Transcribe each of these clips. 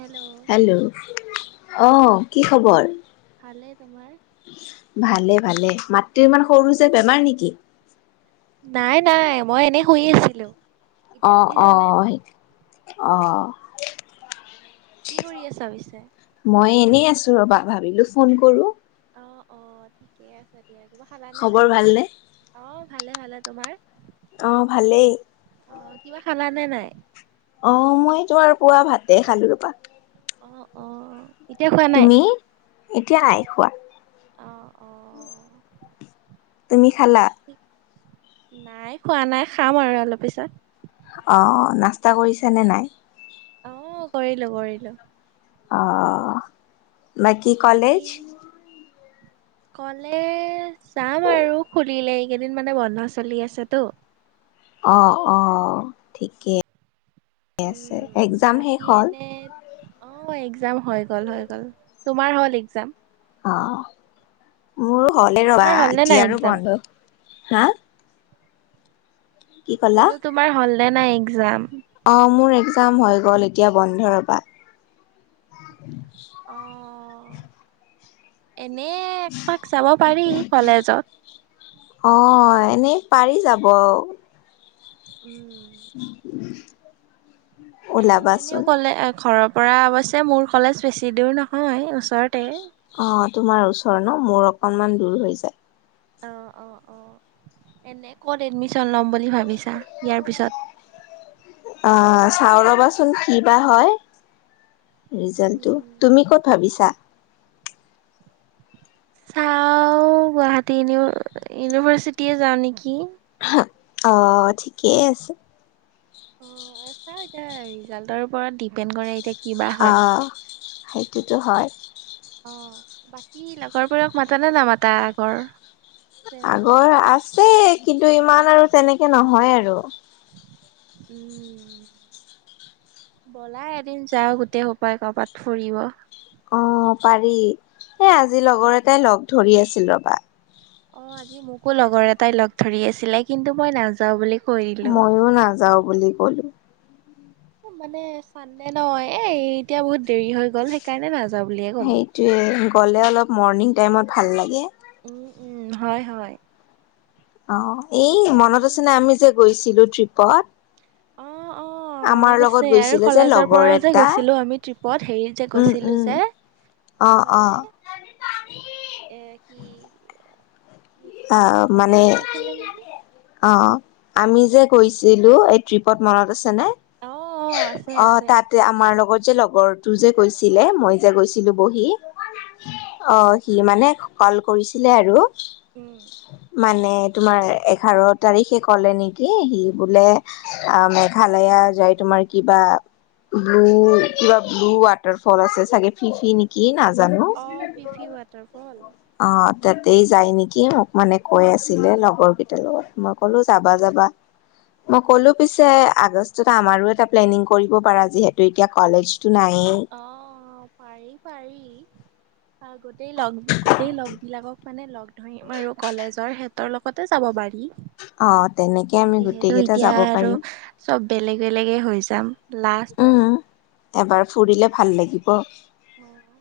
Hello অ hello, অ, কি খবৰ? ভালে তোমাৰ? ভালে ভালে মাতটো ইমান সৰু যে বেমাৰ নেকি? নাই, নাই, মই এনে শুই আছিলো। এতিয়া অ', শুনিছানে? অ', অ'। কি কৰি আছা পিছে? মই এনেই আছো ৰ'বা ভাবিলো ফোন কৰোঁ। অ', অ', ঠিকে আছে দিয়া, কিবা খালা নে নাই? খবৰ ভালনে অ', ভালে ভালে, তোমাৰ? অ', ভালেই। অ', কিবা খালা নে নাই? অ', মই এ তোমাৰ আৰু পুৱা ভাতে খালো ৰ'বা। অ', অ', এতিয়া খোৱা নাই? তুমি এতিয়া নাই খোৱা অ', অ', তুমি খালা বাকী নাই খোৱা নাই খাম আৰু অলপ পিছত। অ', নাস্তা কৰিছানে নাই? অ', কৰিলোঁ কৰিলোঁ। অ'। বাকী কলেজ যাম আৰু খুলিলে এইকেইদিন মানে বন্ধ চলি আছেতো। অ', অ', থিকেই। উম, বাকী হ'ল এনেই অ, একজাম হৈ গ'ল হৈ গ'ল, তোমাৰ হ'ল একজাম? অ', মোৰৰ হ'লে ৰ'বা, তোমাৰ হ'ল নে নাই এতিয়াৰো এক্জাম? বন্ধ হা? কি ক'লা বোলো তোমাৰ হ'লনে নাই একজাম? অ', মোৰ এক্সাম হৈ গ'ল এতিয়া বন্ধ ৰ'বা। [unintelligible] অ', এনে একপাক যাব পাৰি কলেজত। অ, ' এনেই পাৰি যাব। উম। [inaudible] ওলাবাচোন এনেও ক'লে ঘৰৰ পৰা অৱশ্যে মোৰ কলেজ বেছি দূৰ নহয় ওচৰতে। অ' তোমাৰ ওচৰ ন' মোৰ অকণমান দূৰ হৈ যায়। অ', অ', অ', এনে ক'ত এডমিশন ল'ম বুলি ভাবিছা ইয়াৰ পিছত? আহ চাওঁ ৰবাচোন কি বা হয়, ৰিজাল্টটো। তুমি ক'ত ভাবিছা? চাওঁ গুৱাহাটী ইউনি-ইউনিভাৰ্চিটি‌য়ে যাওঁ নেকি। অ', ঠিকেই আছে। অ', চাও ৰিজাল্টৰ ওপৰত ডিপেণ্ড এতিয়া কিবা হয়। অ', সেইটোতো হয়। অ', বাকী লগৰবোৰক মাতানে নামাতা আগৰ? ফ্ৰেণ্ডছবোৰ? আগৰ আছে কিন্তু ইমান আৰু তেনেকে নহয় আৰু। উম। ব'লা এদিন যাওঁ গোটেই সোপাই ক'ৰবাত ফুৰিব। অ', পাৰি, এই আজি লগৰ এটাই লগ ধৰি আছিল ৰ'বা। অ', আজি মোকো লগৰ এটাই লগ ধৰি আছিলে কিন্তু মই নাযাওঁ বুলি কৈ দিলো। ময়ো নাযাওঁ বুলি ক'লো। মানে চানডে ন' এ এতিয়া বহুত দেৰি হৈ গ'ল সেইকাৰণে নাযাওঁ বুলিয়ে ক'লো। সেইটোৱে গ'লে অলপ মৰ্ণিং টাইমত ভাল লাগে। উম, উম, হয়, হয়। অ', এই এতিয়া মনত আৰু আছে নে আমি যে গৈছিলো ট্ৰিপত? অ', অ'। অ', আমাৰ মনত লগত আছে, আৰু গৈছিলে যে কলেজৰ লগৰ পৰাও যে এটা গৈছিলোঁ আমি ট্ৰিপত হেৰিত যে উম গৈছিলোঁ উম যে। অ অ এইফালে। [unintelligible] এ কি হিষ্ট্ৰী আহ ডিপাৰ্টমেণ্টে মানে লৈ গৈছিল নেকি? অ', আমি যে গৈছিলো এই ট্ৰিপত মনত আছেনে? অ অ আছে অ', আছে তাত আমাৰ লগত যে লগৰটো যে গৈছিলে মই যে গৈছিলো বহি। অ', সি মানে ক'ল কৰিছিলে আৰু। উম। মানে তোমাৰ এঘাৰ তাৰিখে ক'লে নেকি সি বোলে অ', মেঘালয় যাই তোমাৰ কিবা ব্লু কিবা ব্লু ৱাটাৰ ফ'ল আছে চাগে ফি ফি নি কি নাজানো? অ', ফি ফি ৱাটাৰফ'ল। অ', তাতেই যায় নেকি? মোক মানে কৈ আছিলে লগৰ কেইটাৰ লগত মই ক'লো যাবা যাবা। মই ক'লো পিছে আগষ্টত আমাৰো এটা প্লেনিং কৰিব পাৰা যিহেতু এতিয়া কলেজটো নাইয়েই। অ', অ', পাৰি, পাৰি গোটেই ল'গ গোটেই ল'গবিলাকক মানে ল'গ ধৰিম আৰু কলেজৰ সিহতৰ ল'গতে যাব পাৰি। অ তেনেকে আমি গোটেই যিহেতু কেইটা এতিয়া যাব আৰু পাৰিম চব বেলেগ বেলেগে হৈ যাম লাষ্ট আৰু। উম এবাৰ ফুৰিলে ভাল লাগিব। অ',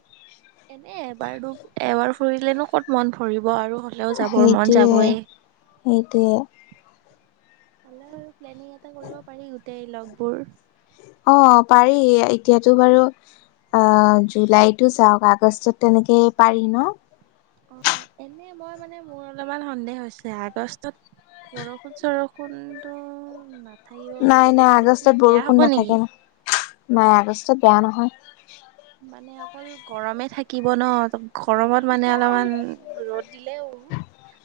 এনে এবাৰ-এবাৰ ফূৰিলেনো ক'ত মন ভৰিব আৰু। এনেও যাবৰ মন সেইটোয়ে যাবই। সেইটোয়ে হ'লেও আৰু প্লেনিং এটা কৰিব পাৰি গোটেই লগবোৰ। অ', পাৰি এতিয়াতো বাৰু অ', জুলাইতো যাওক আগষ্টত তেনেকেই পাৰি ন'? অ', এনে মই মানে মোৰ অলপমান সন্দেহ হৈছে আগষ্টত বৰষুণ-চৰষুণটো নাথাকিব নাই বাৰু নাই আগষ্টত বেছি বেয়া বৰষুণ হ'ব নাথাকে নেকি? ন নাই আগষ্টত বেয়া নহয়। মানে অকল গৰমে থাকিব ন, গৰমত মানে অলপমান ৰ'দ দিলেও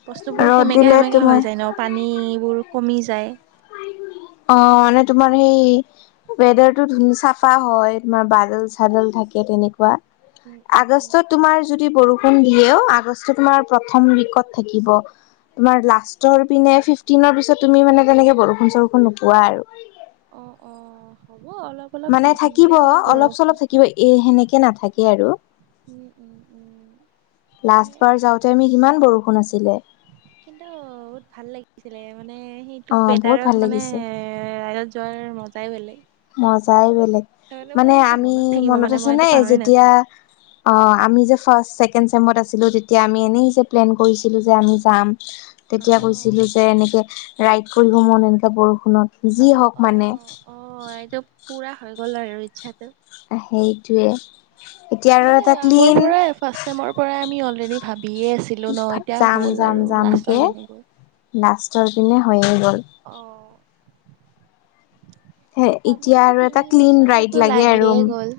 বস্তুবোৰ ৰ'দ সেমেকাে দিলে সেমেকে তোমাৰ হৈ যায় ন পানীবোৰ কমি যায়। অ মানে তোমাৰ সেই ৱেডাৰটো ধু চাফা হয়, তোমাৰ বাদল-চাদল থাকে তেনেকুৱা। উম উম উম। আগষ্টত তোমাৰ যদি বৰষুণ দিয়েও আগষ্ট তোমাৰ প্ৰথম উইকত থাকিব। তোমাৰ লাষ্টৰ পিনে ফিফটিনৰ পিছত তুমি মানে তেনেকে বৰষুণ চৰষুণ নোপোৱা আৰু। অ অ হ'ব অলপ অলপ দি মানে থাকিব দিলেই হ'ল অলপ-চলপ বৰষুণ থাকিব এ সেনেকে নাথাকে আৰু। উম উম উম মানে [unintelligible] সিমান বৰষুণ আছিলে। কিন্তু বহুত ভাল লাগিছিলে মানে অ সেইটো বহুত ভাল ৱেডাৰত মানে লাগিছে ৰাইডত যোৱাৰ মজাই বেলেগ। মজাই বেলেগ, তাৰমানে মোৰ মানে এইটো আমি থাকিব মনত মানে আছে মই এইটো নে পাহৰি যেতিয়া নাযাওঁ। অ আমি যে ফাৰ্ষ্ট ছেকেণ্ড চেমত আছিলোঁ তেতিয়া আমি এনেই যে প্লেন কৰিছিলোঁ যে আমি যাম। তেতিয়া অ', কৈছিলো যে এনেকে ৰাইড কৰিব মন এনেকৈ বৰষুণত। যি অ', হওক মানে। অ', অ এইটো পুৰা হৈ গ'ল আৰু ইচ্ছাটো। আহ সেইটোৱে, এতিয়া আৰু মানে এটা আগৰ ক্লিন পৰাই ফাৰ্ষ্ট টাইমৰ পৰাই আমি অলৰেডি ভাবিয়ে আছিলোঁ ন এতিয়া হ'ল আৰু লাষ্টৰ পিনে গৈ। নাষ্টৰ পিনে হৈয়ে গ'ল। অ। হে এতিয়া কমেও আৰু তিনি এটা ক্লন বছৰটো ৰাইড লাগে লাগিয়ে আৰু, গ'ল।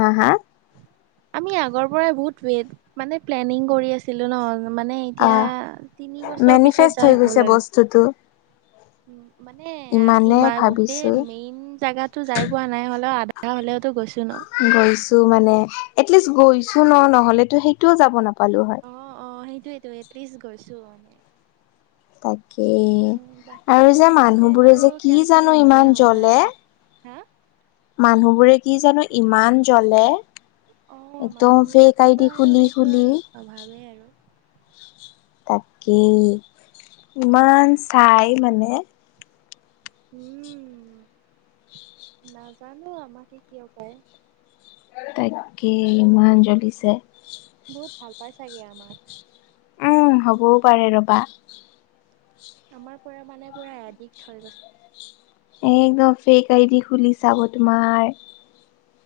হা হা? আমি আগৰ পৰাই বহুত ৱেইট, মানে প্লেনিং কৰি আছিলোঁ ন মানে অ এতিয়া তিনি বছৰ পিছত যাই হ'ল আৰু। তটো উ মানে ইমান গোটেই ভাবিছো মেইন জেগাত টো যাই পোৱা নাই হ'লেও আধা হ'লেওতো গৈছো ন। গৈছো মানে, এটলিষ্ট গৈছো ন নহ'লেতো সেইটোও যাব নাপালো হয়। অ অ সেইটোয়েতো এটলিষ্ট গৈছো অ। তাকেই উম, বাকী আৰু খিনি যে প্লেন মানুহবোৰে আৰু যে কি কেনচেল জানো নহ'লে ইমান হ'ল আৰু জ্বলে। বাকী হা? মানুহ বোৰে কি জানো ইমান জ্বলে। অ একদম মানুহ ফেক বিলাকৰ আইডি আৰু খুলি সেইটো খুলি আৰু স্বভাৱেই আৰু। তাকেই, ইমান চাই মানে উম, নাজানো আমাকে কিয় পায়। তাকেই ইমান জ্বলিছে। বহুত ভাল পাই চাগে আমাক। উম হ'বও পাৰে ৰবা। আমাৰ পৰা মানে পূৰা এদিক্ট হৈ গৈছে। একদম ফেক আইদি খুলি চাব তোমাৰ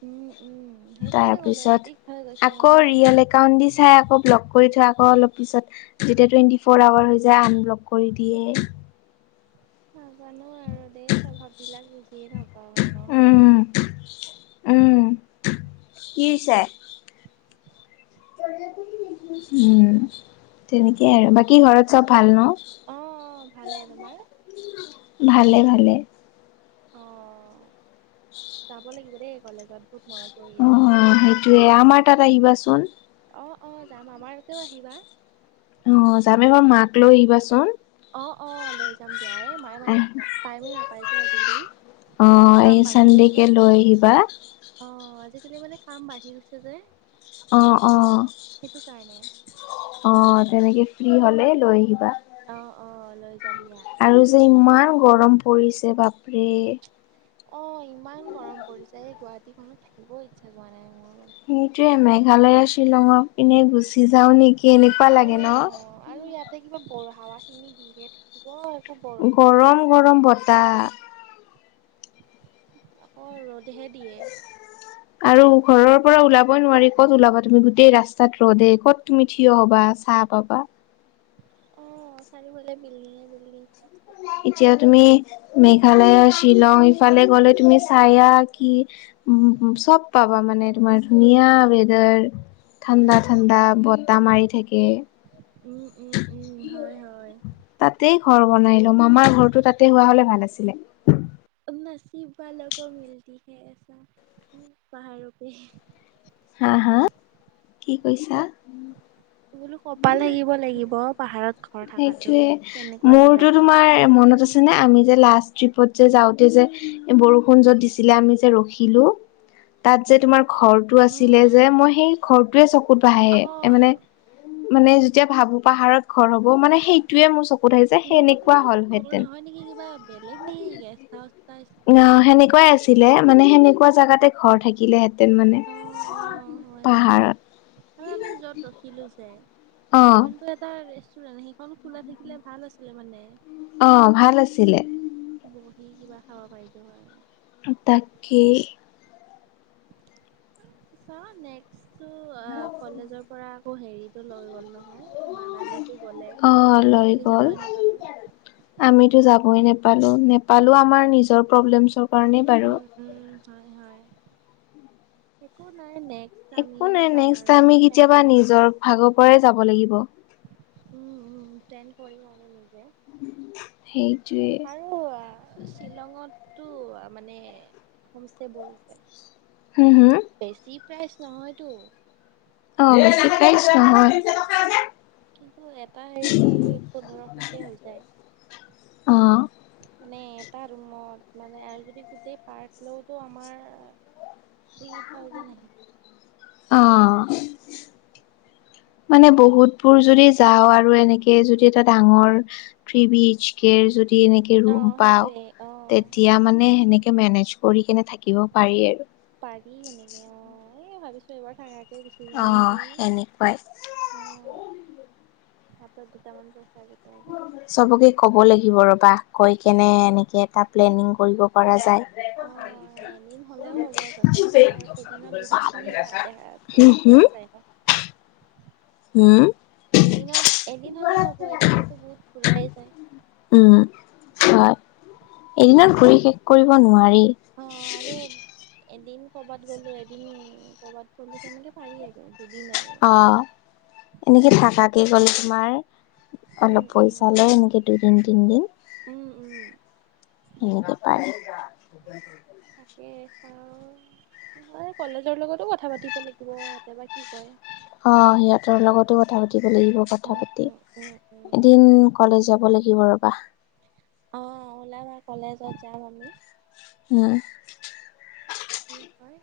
উম উম সেইটোৱেতো ক'লো, এদিক হৈ গৈছে মানে একাউন্ট দি চাই আকৌ ব্লক কৰি থয় আকৌ অলপ পিছত যেতিয়া টোৱেন্টি ফৰ আৱাৰ হৈ [unintelligible] আনব্লক কৰি দিয়ে। নাজানো আৰু দেই, স্বভাৱবিলাক বুজিয়ে নাপাওঁ মানুহৰ। উম উম, কি হৈছে? উম, তেনেকেই আৰু বাকী ঘৰত চব ভাল ন'? অ' অ' ভালে, তোমাৰ? ভালে, ভালে। অঁ, যাব লাগিব দেই কলেজত বহুত মনত পৰি অ আছে। [unintelligible] আমাৰ তাত আহিবাচোন। অ, অ ', যাম আমাৰ ইয়াতেও আহিবা। অ', যামেই বাৰু মাক লৈ আহিবাচোন। অঁ অঁ লৈ যাম দিয়া, এই মায়ে মানে টাইমেই নাপাই যে আজিকালি। অ', এই কাম বাঢ়ি গৈছে চানডেকে লৈ আহিবা। অ', আজিকালি মানে কাম বাঢ়ি গৈছে যে। অঁ, অঁ। সেইটো কাৰণে। অ', তেনেকে ফ্ৰী হ'লে লৈ আহিবা। অ', অ', লৈ যাম দিয়া। আৰু যে ইমান গৰম পৰিছে, বাপৰে। অ', ইমান গৰম পৰিছে, এই গুৱাহাটীখনত থাকিব ইচ্ছা যোৱা নাই মোৰ। সেইটোৱে মেঘালয়, শ্বিলঙৰ পিনে গুচি যাওঁ নেকি এনেকুৱা লাগে ন'। অ', আৰু ইয়াতে কিবা বৰ হাৱাখিনি দিহে ব একো ব গৰম, গৰম বতাহ। অ', ৰ'দহে দিয়ে। আৰু ঘৰৰ পৰা ওলাবই নোৱাৰি, ক'ত ওলাবা তুমি গোটেই ৰাস্তাত ৰ'দে, ক'ত তুমি থিয় হ'বা? [unintelligible] অ', চাৰিওফালে বিল্ডিঙে বিল্ডিং [unintelligible] এতিয়া তুমি মেঘালয়, শ্বিলং ইফালে গ'লে তুমি চাঁয়া কি উম, চব পাবা মানে তোমাৰ ধুনীয়া ৱেদাৰ। ঠাণ্ডা, উম। ঠাণ্ডা বতাহ মাৰি থাকে। উম, উম, উম হয়, হয়। তাতে ঘৰ বনাই ল'ম, আমাৰ ঘৰটো তাতে হোৱা হ'লে ভাল আছিলে। অ নাচিবা লগৰ মিলতি হে আছে [unintelligible] হা, হা, কি কৈছা? বোলো কপাল থাকিব লাগিব, পাহাৰত ঘৰ থকাটো সেইটোৱে তেনেকুৱা মোৰতো জেগাত তোমাৰ মনত আছ [unintelligible] আমি যে লাষ্ট ট্ৰিপত যে যাওঁতে যে, বৰষুণ য'ত দিছিলে আমি যে ৰখিলো। তাত যে তোমাৰ ঘৰটো আছিলে উম যে, উম মই সেই ঘৰটোৱে চকুত ভাহে অ এ মানে মানে যেতিয়া ভাবো, পাহাৰত ঘৰ হ'ব মানে সেই টোৱে মোৰ চকুত আহি যা মোৰ মতে যে সেইটো ঘৰ নহয় নেকি, কিবা বেলেগ নেকি গেষ্ট হাউচ টাইপ টাইপ। কুৱাই আছিলে মানে সেনেকুৱা জেগাতে ঘৰ থাকিলেহেঁতেন মানে অ অ হয় হয় পাহাৰত। আৰু আমি য'ত ৰখিলো যে অ এইখনতো এটা ৰেষ্টুৰেণ্ট, সেইখন খোলা থাকিলে ভাল আছিলে মানে। অঁ ভাল আছিলে। বহি কিবা খাব পাৰিলো হয়। তাকেই। চাওঁ নেক্সটো আহ কলেজৰ পৰা আকৌ হেৰিটো লৈ গ'ল নহয়, মানালীটো গ'লে অ লৈ গ'ল যাবই নাপালো। আমিতো যাবই নাপালো, নাপালো আমাৰ নিজৰ প্ৰব্লেমছৰ কাৰণেই বাৰু। উম উম হয় হয়, একো নাই নেক্সট একো আমিয়ে নাই যাম নেক্সট আৰু আমি প্লেন কেতিয়াবা কৰিম। নিজৰ ভাগৰ পৰাই যাব লাগিব। উম উম প্লেন কৰিম আমি নিজে। সেইটোৱে আৰু শ্বিলঙতটো মানে হোম ষ্টে বহুত আছে। হু' হু'? বেছি প্ৰাইচ নহয়তো। অ বেছি প্ৰাইচ নহয়। কিন্তু এটা হেৰি পোন্ধৰশকে হৈ যায়। অঁ। মানে এটা ৰুমত, মানে আৰু যদি গোটেই পাৰ্ট লওতো আমাৰ থ্ৰী থাউজেণ্ড আহে। অঁ। মানে বহুতবোৰ যদি যাওঁ আৰু এনেকে যদি এটা ডাঙৰ থ্ৰী বি এচ কেৰ যদি এনেকে অ ৰুম পাওঁ, সেইটোয়ে অ তেতিয়া মানে সেনেকে মেনেজ কৰি কেনে থাকিব পাৰি আৰু। পাৰি এনেকে, অ' এ ভাবিছো এইবাৰ থাকা অঁ এনেকুৱাই। অঁ হাতত দুটামান পইচা গেইটাই লৈ। চবকে ক'ব লাগিব ৰ'বা, কৈ কেনে এনেকৈ এটা প্লেনিং কৰিব পৰা যায়। অ'। এদিন হ'লেও হ'ব যথেষ্ট এদিনত বহুতখিনি পা দেখা হু হু? ঘূৰা [inaudible] যায় ন এদিনত এদিন হ'লেই হ'ব এদিনতো বহুত ঘূৰাই যায়। উম, হয়। এদিনত ঘূৰি শেষ কৰিব নোৱাৰি। অ' আৰু এ এদিন ক'ৰবাত গ'লো এদিন ক'ৰবাত গ'লো, তেনেকে পাৰি আৰু দুদিন আৰু। অ' এনেকে থাকাকে গ'লে তোমাৰ উম অলপ উম পইচা ভালে এনেকে দুইদিন তিনদিন। উম উম সেনেকে পাৰে। তাকে চাওঁ তোমাৰ কলেজৰ লগতো কথা পাতিব লাগিব ইহঁতে বা কি কয়। অঁ সিহঁতৰ লগতো কথা পাতিব লাগিব উম, কথা পাতি উম, উম। উম, এদিন কলেজ যাব লাগিব ৰ'বা। অ' ওলাবা কলেজত যাম আমি। হু'। কি হয়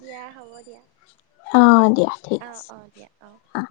দিয়া হ'ব দিয়া। অঁ দিয়া ঠিক অ', আছে, অ', দিয়া অ'। অঁ।